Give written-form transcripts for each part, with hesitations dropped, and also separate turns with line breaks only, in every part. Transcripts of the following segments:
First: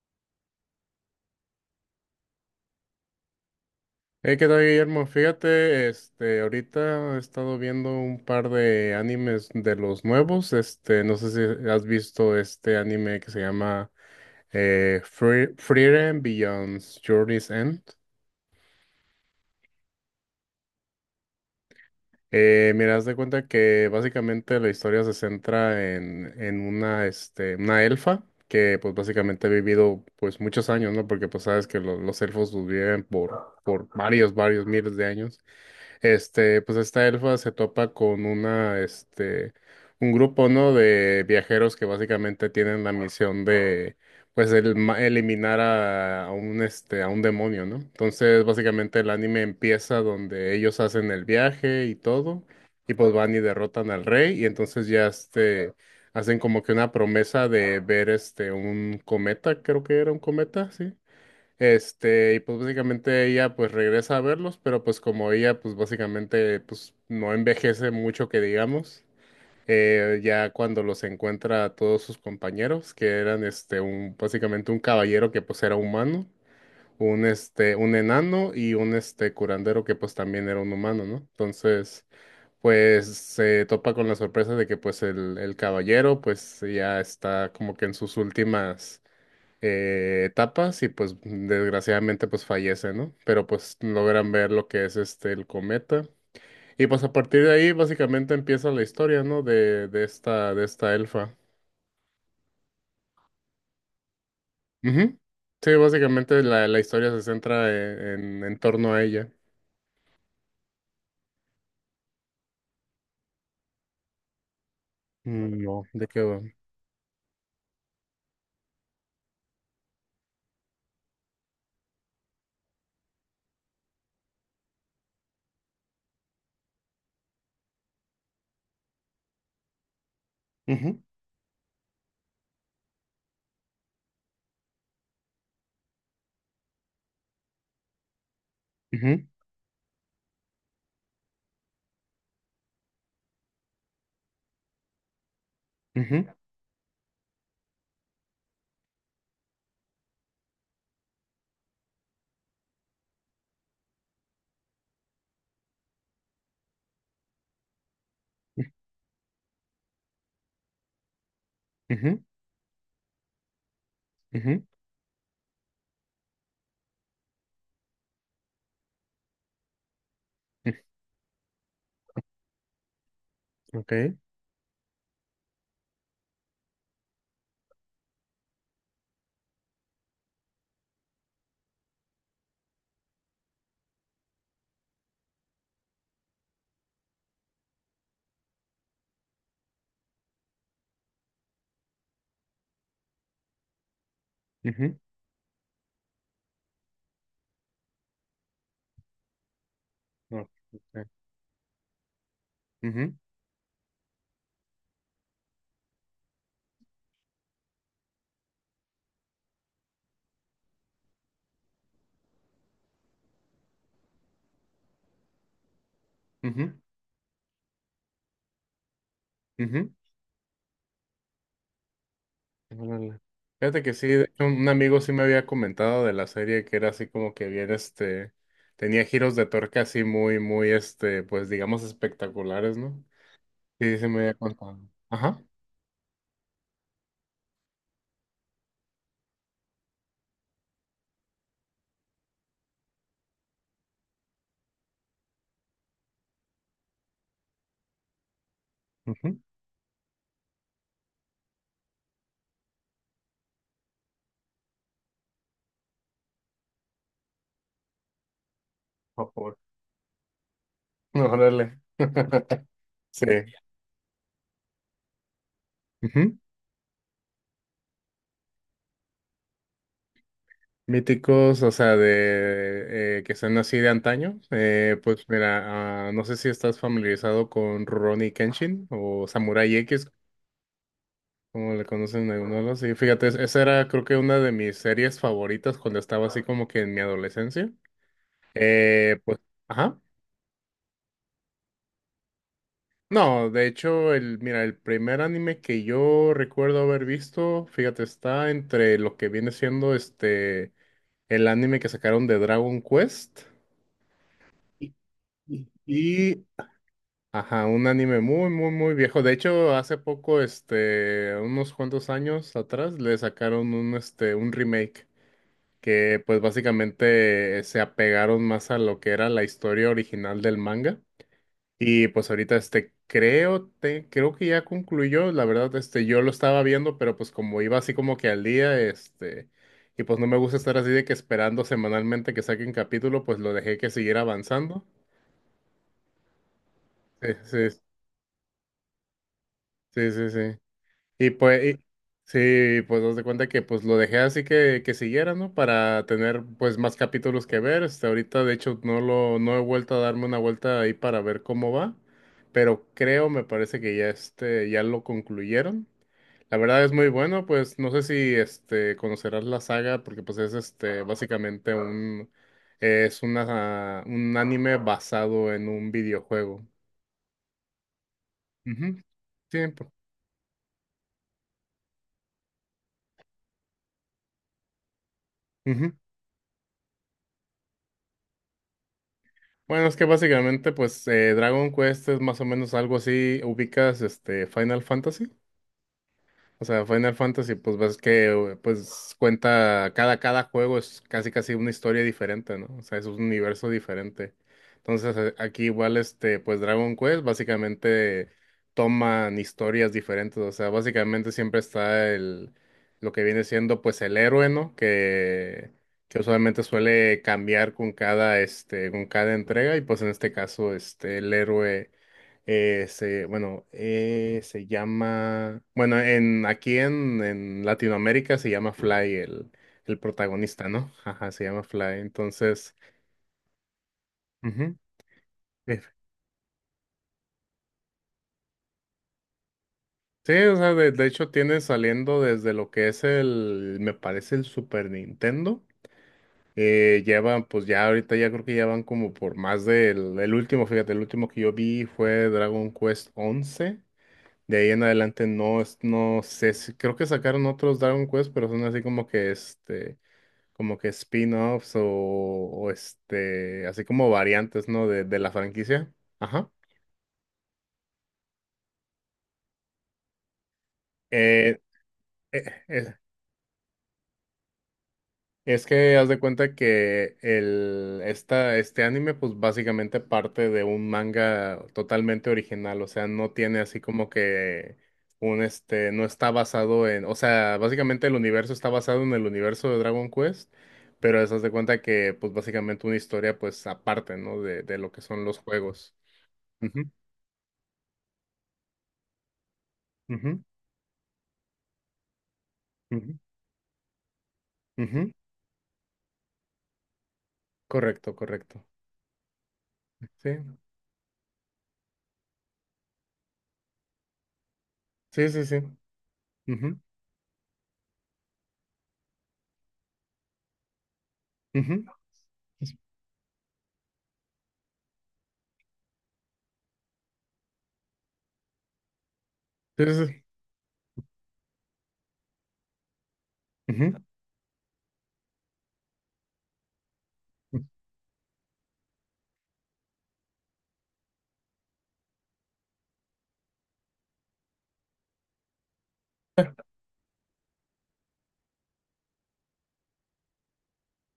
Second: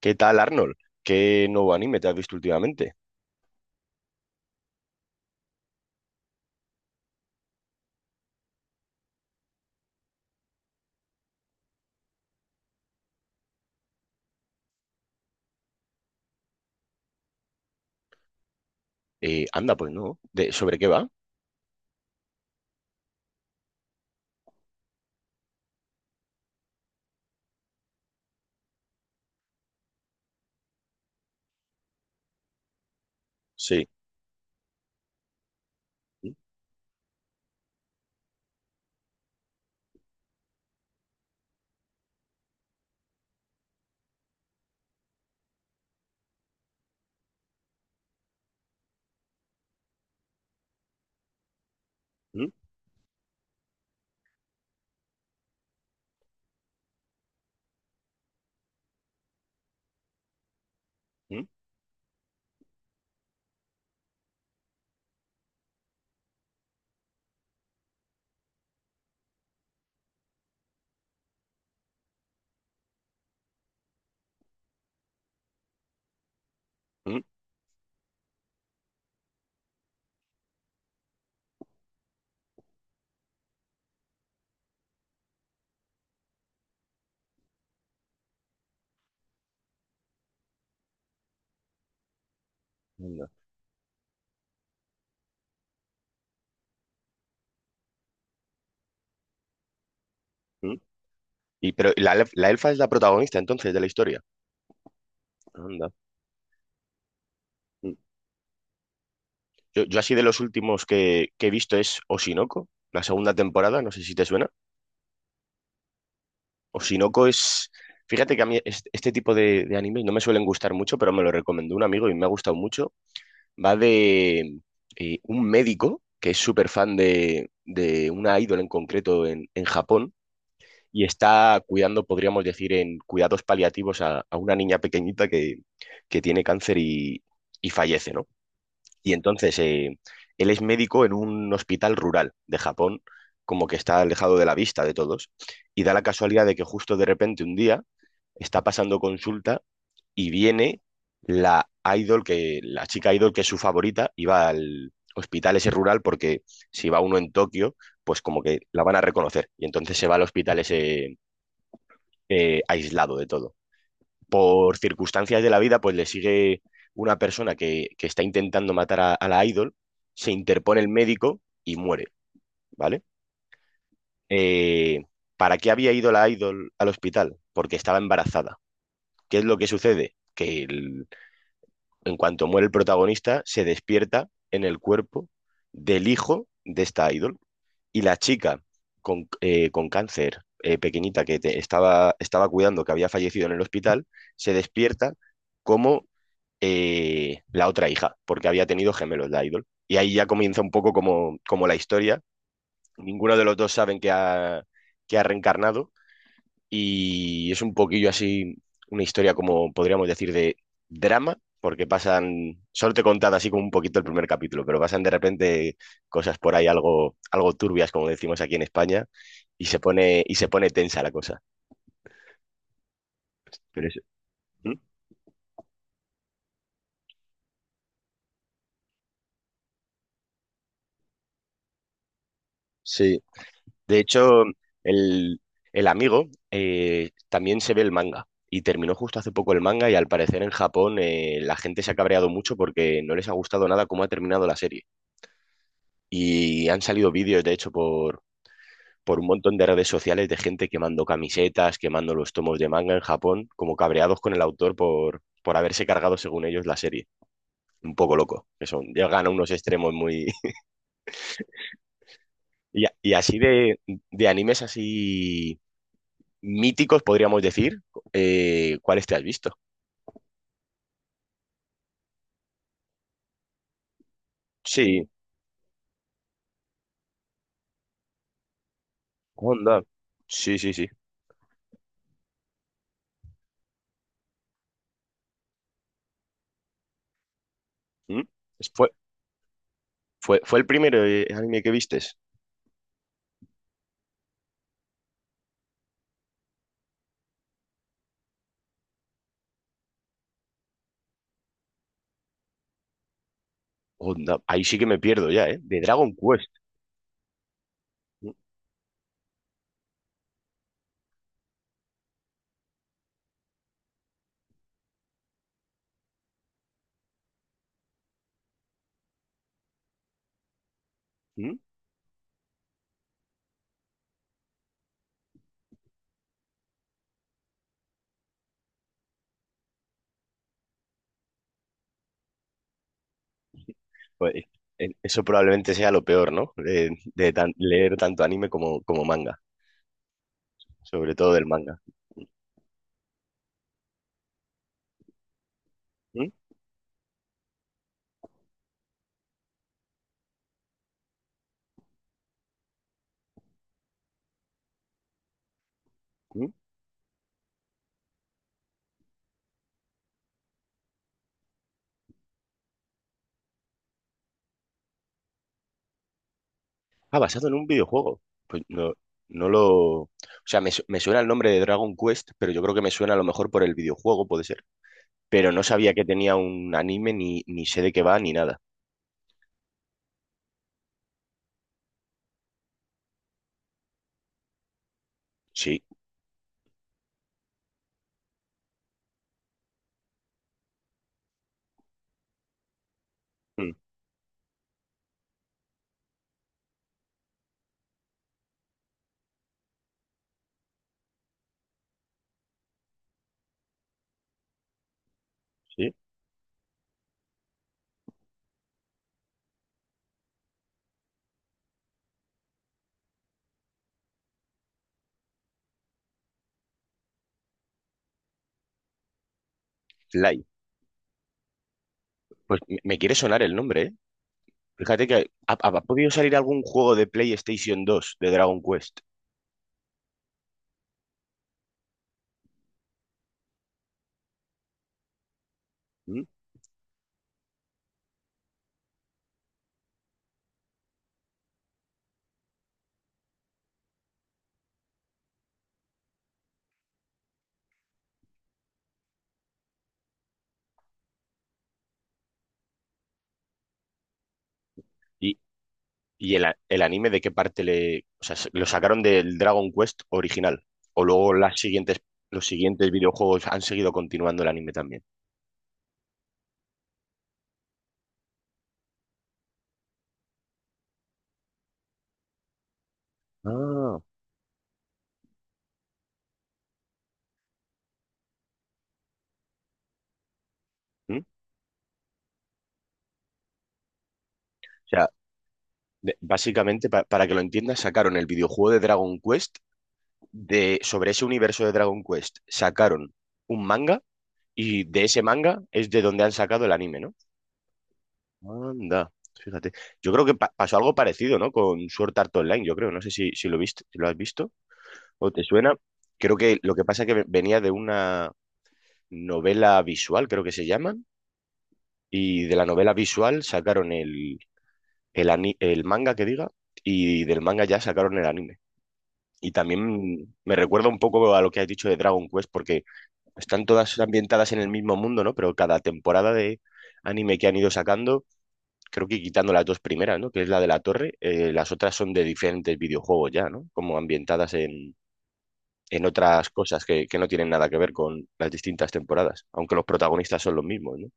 ¿Qué tal, Arnold? ¿Qué nuevo anime te has visto últimamente?
Hey, ¿qué tal, Guillermo? Fíjate, ahorita he estado viendo un par de animes de los nuevos. No sé si has visto este anime que se llama Frieren Beyond Journey's End.
Anda, pues no. ¿ Sobre qué va?
Mira, haz de cuenta que básicamente la historia se centra en una elfa que, pues, básicamente ha vivido, pues, muchos años, ¿no? Porque, pues, sabes que los elfos pues, viven por,
Sí.
por varios miles de años.
Mm,
Pues esta elfa se topa con un grupo, ¿no? De viajeros que básicamente tienen la misión de, eliminar a un demonio, ¿no? Entonces, básicamente el anime empieza donde ellos hacen el viaje y todo,
mm,
y pues van y derrotan al rey, y entonces ya, hacen como que una promesa de ver, un cometa, creo que era un cometa, sí.
mm,
Y pues básicamente ella pues regresa a verlos, pero pues como ella pues básicamente pues no envejece mucho que digamos, ya cuando los encuentra a todos sus compañeros, que eran este un básicamente un caballero que pues era humano,
mm,
un enano y un curandero que pues también era un humano, ¿no? Entonces, pues se topa con la sorpresa de que pues el caballero pues ya está como que en sus últimas etapas y pues desgraciadamente pues fallece, ¿no?
anda,
Pero pues logran ver lo que es el cometa. Y pues a partir de ahí básicamente empieza la historia, ¿no? De
mm.
esta elfa.
Pero la la elfa es la protagonista entonces de la historia.
Ujú. Sí,
Anda.
básicamente la historia se centra
Mm.
en, torno a ella.
Yo así de los últimos que he visto es Oshinoko, la segunda temporada, no sé si te suena.
Mm, no, ¿de qué va?
Oshinoko es… Fíjate que a mí este tipo de anime no me suelen gustar mucho, pero me lo recomendó un amigo y me ha gustado mucho. Va de un médico que es súper fan de una ídola en concreto en Japón,
Ujú,
y está cuidando, podríamos decir, en cuidados paliativos a una niña pequeñita que tiene cáncer y fallece, ¿no? Y
ujú,
entonces él es médico en un hospital rural de Japón, como que está alejado de la vista de todos, y da la
ujú,
casualidad de que justo de repente un día está pasando consulta y viene la idol que, la chica idol que es su favorita, y va al hospital ese rural porque si va uno en Tokio, pues como que la van a reconocer. Y entonces se va al hospital ese
ujú,
aislado de todo.
ujú,
Por circunstancias de la vida, pues le sigue una persona que está intentando matar a la idol, se
ujú.
interpone el médico y muere, ¿vale?
Ok,
Eh, ¿Para qué había ido la idol al hospital? Porque estaba embarazada. ¿Qué es lo que sucede? En cuanto muere el protagonista, se despierta en el cuerpo del hijo de esta idol. Y la chica con cáncer pequeñita que estaba, estaba cuidando, que había fallecido en el hospital, se
ujú,
despierta como la otra hija, porque había tenido gemelos la idol. Y ahí ya
no,
comienza un poco
ok,
como, como la historia.
ujú,
Ninguno de los dos saben que ha reencarnado y es un poquillo así, una historia como podríamos decir de drama, porque pasan, solo te he contado así como un poquito el primer capítulo, pero pasan de repente cosas por ahí
ujú,
algo, algo turbias, como decimos aquí en España, y se
ujú.
pone, y se pone tensa la cosa.
Órale. Fíjate
Pero
que
es-
sí, de hecho, un
¿Mm?
amigo sí me había comentado de la serie que era así como que bien, tenía giros de torque así muy, muy, pues digamos espectaculares, ¿no?
Sí,
Sí, sí,
de
sí me había
hecho,
contado.
el,
Ajá.
el amigo también se ve el manga. Y terminó justo hace poco el manga y al parecer en Japón, la gente se ha cabreado mucho porque no les ha gustado nada cómo ha terminado la serie. Y han salido vídeos, de hecho, por un
Ujú.
montón de redes sociales de gente quemando camisetas, quemando los tomos de manga en Japón, como cabreados con el autor por haberse cargado, según ellos, la serie. Un poco loco. Que son, llegan a
Por
unos
favor.
extremos muy.
Órale.
Y
Sí.
así de, animes así
Ujú.
míticos, podríamos decir. ¿Cuáles te has visto?
Míticos, o sea, de que sean así de antaño.
Sí,
Pues mira, ah, no sé si estás familiarizado con Ronnie Kenshin o Samurai
onda.
X.
Sí, sí, sí.
Como le conocen algunos, sí, fíjate, esa era creo que una de mis series favoritas cuando estaba así como que en mi adolescencia.
¿Mm? Es- Fue,
Pues, ajá.
Fue el primer anime que vistes.
No, de hecho, mira, el primer anime que yo recuerdo haber visto, fíjate, está entre lo que viene siendo el anime que sacaron de Dragon Quest
Onda. Ahí sí que me pierdo ya, ¿eh? De Dragon
y,
Quest.
ajá, un anime
¿Mm?
muy, muy, muy viejo. De hecho, hace poco, unos cuantos años atrás, le sacaron un remake. Que pues básicamente se apegaron más a lo que era la historia original del manga.
¿Mm?
Y pues ahorita creo creo que ya concluyó, la verdad yo lo estaba viendo, pero pues como iba así como que al día, y pues no me gusta estar así de que esperando semanalmente que saquen capítulo, pues lo dejé que siguiera
Pues eh,
avanzando.
eh, eso probablemente sea lo peor, ¿no? De, de
Sí,
tan-
sí,
leer tanto anime como, como manga,
sí, sí, sí.
sobre
Y
todo del
pues,
manga.
sí, pues dos de cuenta que pues lo dejé así que, siguiera, ¿no? Para
¿Mm?
tener pues más capítulos que ver. Hasta ahorita, de hecho, no he vuelto a darme una vuelta ahí para ver cómo va. Pero creo, me parece que ya, ya lo concluyeron.
¿Mm?
La verdad es muy bueno, pues no sé si conocerás la saga, porque pues es básicamente un, es una, un anime basado en un videojuego.
Ah, basado en un videojuego. Pues no,
Ujú.
no
Sí,
lo…
pues,
O sea, me suena el nombre de Dragon Quest, pero yo creo que me suena a lo mejor por el videojuego, puede ser. Pero no
ujú.
sabía que tenía un anime, ni, ni sé de qué va, ni nada.
Bueno, es que básicamente, pues, Dragon Quest es más o menos algo así. ¿Ubicas Final Fantasy?
Sí,
O sea, Final Fantasy, pues ves que pues cuenta cada juego es casi casi una historia diferente, ¿no? O sea, es un universo
mm,
diferente. Entonces, aquí igual, pues Dragon Quest básicamente toman historias diferentes. O sea, básicamente siempre está el lo que viene siendo pues el héroe, ¿no? Que,
sí.
que usualmente suele cambiar con cada, con cada entrega. Y pues en este caso, el héroe. Se llama, en aquí en Latinoamérica se llama Fly, el
Fly.
protagonista, ¿no? Ajá, se llama Fly.
Pues
Entonces,
me quiere sonar el nombre, ¿eh?
ujú,
Fíjate que ha, ha-
eh,
ha podido salir algún juego de PlayStation 2 de Dragon Quest.
sí, o sea, de hecho tiene saliendo desde lo que es me parece el Super Nintendo.
¿M?
Llevan, pues ya ahorita ya creo que ya van como por más el último, fíjate, el último que yo vi fue Dragon Quest 11. De ahí en adelante no, no sé, creo que sacaron otros Dragon Quest, pero son así como que, como que spin-offs o así como variantes, ¿no? De la
¿Y,
franquicia. Ajá.
el anime de qué parte le… O sea, lo sacaron del Dragon Quest original. O luego las
Eh,
siguientes, los
eh,
siguientes
eh,
videojuegos han seguido continuando el anime también.
Es que haz de cuenta que este anime pues básicamente parte de un manga totalmente original, o sea, no tiene así
Ah.
como que no está basado en, o sea, básicamente el universo está basado en el universo de Dragon Quest,
¿m?
pero
O
es haz de cuenta que pues básicamente una historia pues aparte, ¿no? De lo que
sea,
son los juegos.
de- básicamente,
Ujú,
para que lo entiendas, sacaron el videojuego de Dragon Quest
ujú,
de, sobre ese universo de Dragon Quest. Sacaron
ujú,
un manga. Y de
ujú.
ese manga es de donde han sacado el anime, ¿no?
Correcto, correcto.
Anda, fíjate. Yo creo
Sí,
que pasó algo parecido, ¿no? Con Sword Art Online, yo creo. No sé si, si lo viste, si lo has visto
sí,
o te
sí, sí.
suena. Creo que lo
Ujú,
que pasa es que venía de una novela visual, creo que se llaman,
ujú.
y de la novela visual sacaron el manga que diga, y del manga ya sacaron el anime. Y
Sí, sí, sí.
también me recuerda un poco a lo que has dicho de Dragon Quest, porque están todas ambientadas en el mismo mundo, ¿no? Pero cada temporada de anime que han
Ujú.
ido sacando creo que quitando las dos primeras, ¿no? Que es la de la torre, las otras son de diferentes videojuegos ya, ¿no? Como ambientadas en otras cosas que no tienen nada que ver con las distintas temporadas, aunque los protagonistas son los mismos, ¿no?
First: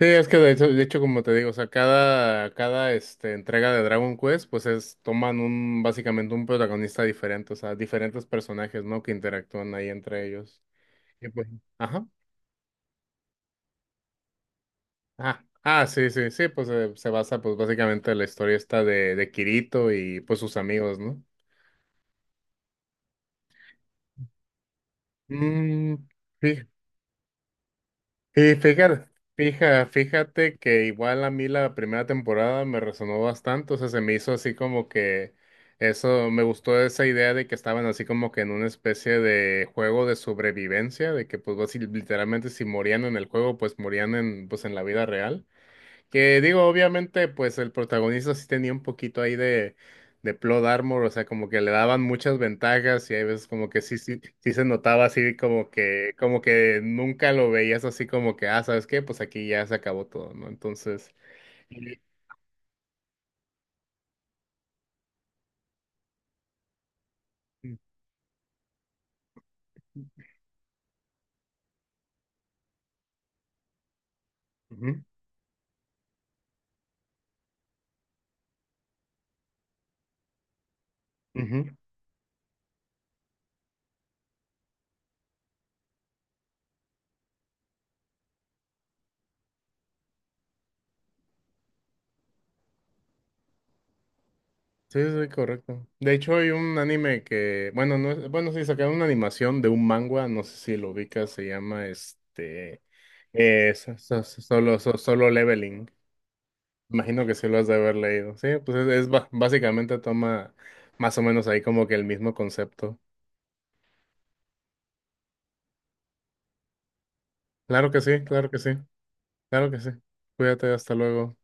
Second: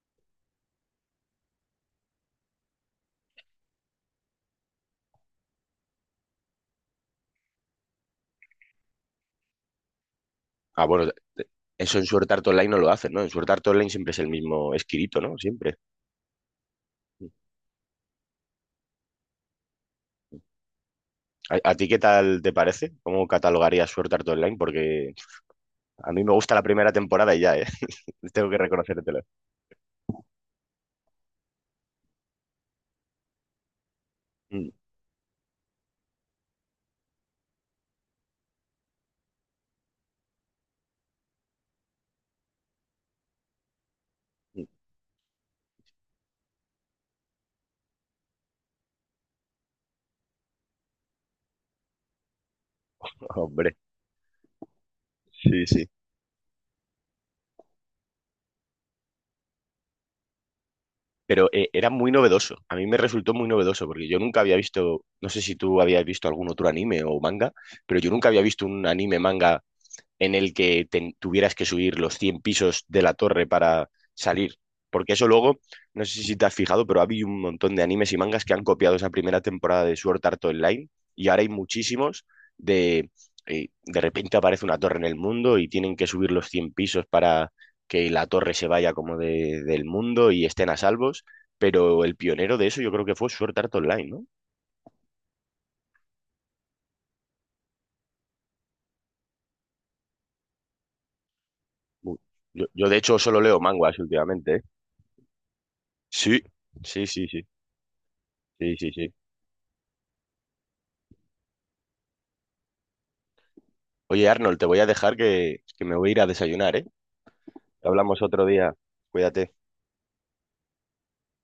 Sí, es que de hecho, como te digo, o sea, cada entrega de Dragon Quest, pues toman básicamente un protagonista diferente, o sea, diferentes personajes, ¿no? Que interactúan ahí entre ellos.
Ah, bueno,
Y pues,
eso en
ajá.
Sword Art Online no lo hacen, ¿no? En Sword Art Online siempre es el mismo esquirito, ¿no?
Ah,
Siempre.
ah, sí, sí, sí, pues se basa, pues básicamente en la historia esta de Kirito y pues sus amigos, ¿no?
A ti qué tal te parece? ¿Cómo catalogarías Sword Art Online? Porque
Mm,
a mí me gusta la
fí-
primera temporada y ya, ¿eh? Tengo
sí,
que
fíjate,
reconocértelo.
fíjate que igual a mí la primera temporada me resonó bastante, o sea, se me hizo así
Mm,
como que eso, me gustó esa idea de que estaban así como que en una especie de juego de sobrevivencia, de que pues así literalmente si morían en el juego, pues morían
mm,
pues en la vida real. Que digo, obviamente, pues el protagonista sí tenía un poquito ahí de plot armor, o sea, como que le daban muchas ventajas y hay veces como
Hombre.
que sí, sí, sí se notaba así
Sí, sí.
como que nunca lo veías así como que, ah, ¿sabes qué? Pues aquí ya se acabó todo, ¿no? Entonces.
Pero era
y-
muy novedoso. A mí me resultó muy novedoso porque yo nunca había visto, no sé si tú habías visto algún otro anime o manga, pero yo nunca había visto un anime manga en el que tuvieras que subir los 100 pisos de la torre para salir.
Ujú,
Porque eso luego, no sé si te has fijado, pero ha habido un montón de animes y mangas que han copiado esa primera temporada de Sword Art Online y ahora hay
ujú.
muchísimos de… de repente aparece una torre en el mundo y tienen que subir los 100 pisos para que la torre se vaya como del mundo y estén a salvos, pero el pionero de eso yo creo que fue Sword Art Online, ¿no?
Sí, sí, sí, correcto. De hecho, hay un anime que, bueno, no, bueno, sí, sacaron una animación de un manga, no sé si lo ubicas, se llama
Bu- Yo, yo de hecho solo leo manguas últimamente, ¿eh?
Solo leveling.
Sí, sí, sí,
Imagino que
sí,
sí lo has de haber leído. Sí,
sí,
pues
sí, sí.
básicamente toma más o menos ahí como que el mismo concepto.
Oye, Arnold, te voy a dejar que me voy a ir a desayunar, ¿eh?
Claro que
Hablamos
sí,
otro
claro que sí,
día. Cuídate.
claro que sí. Cuídate, hasta luego.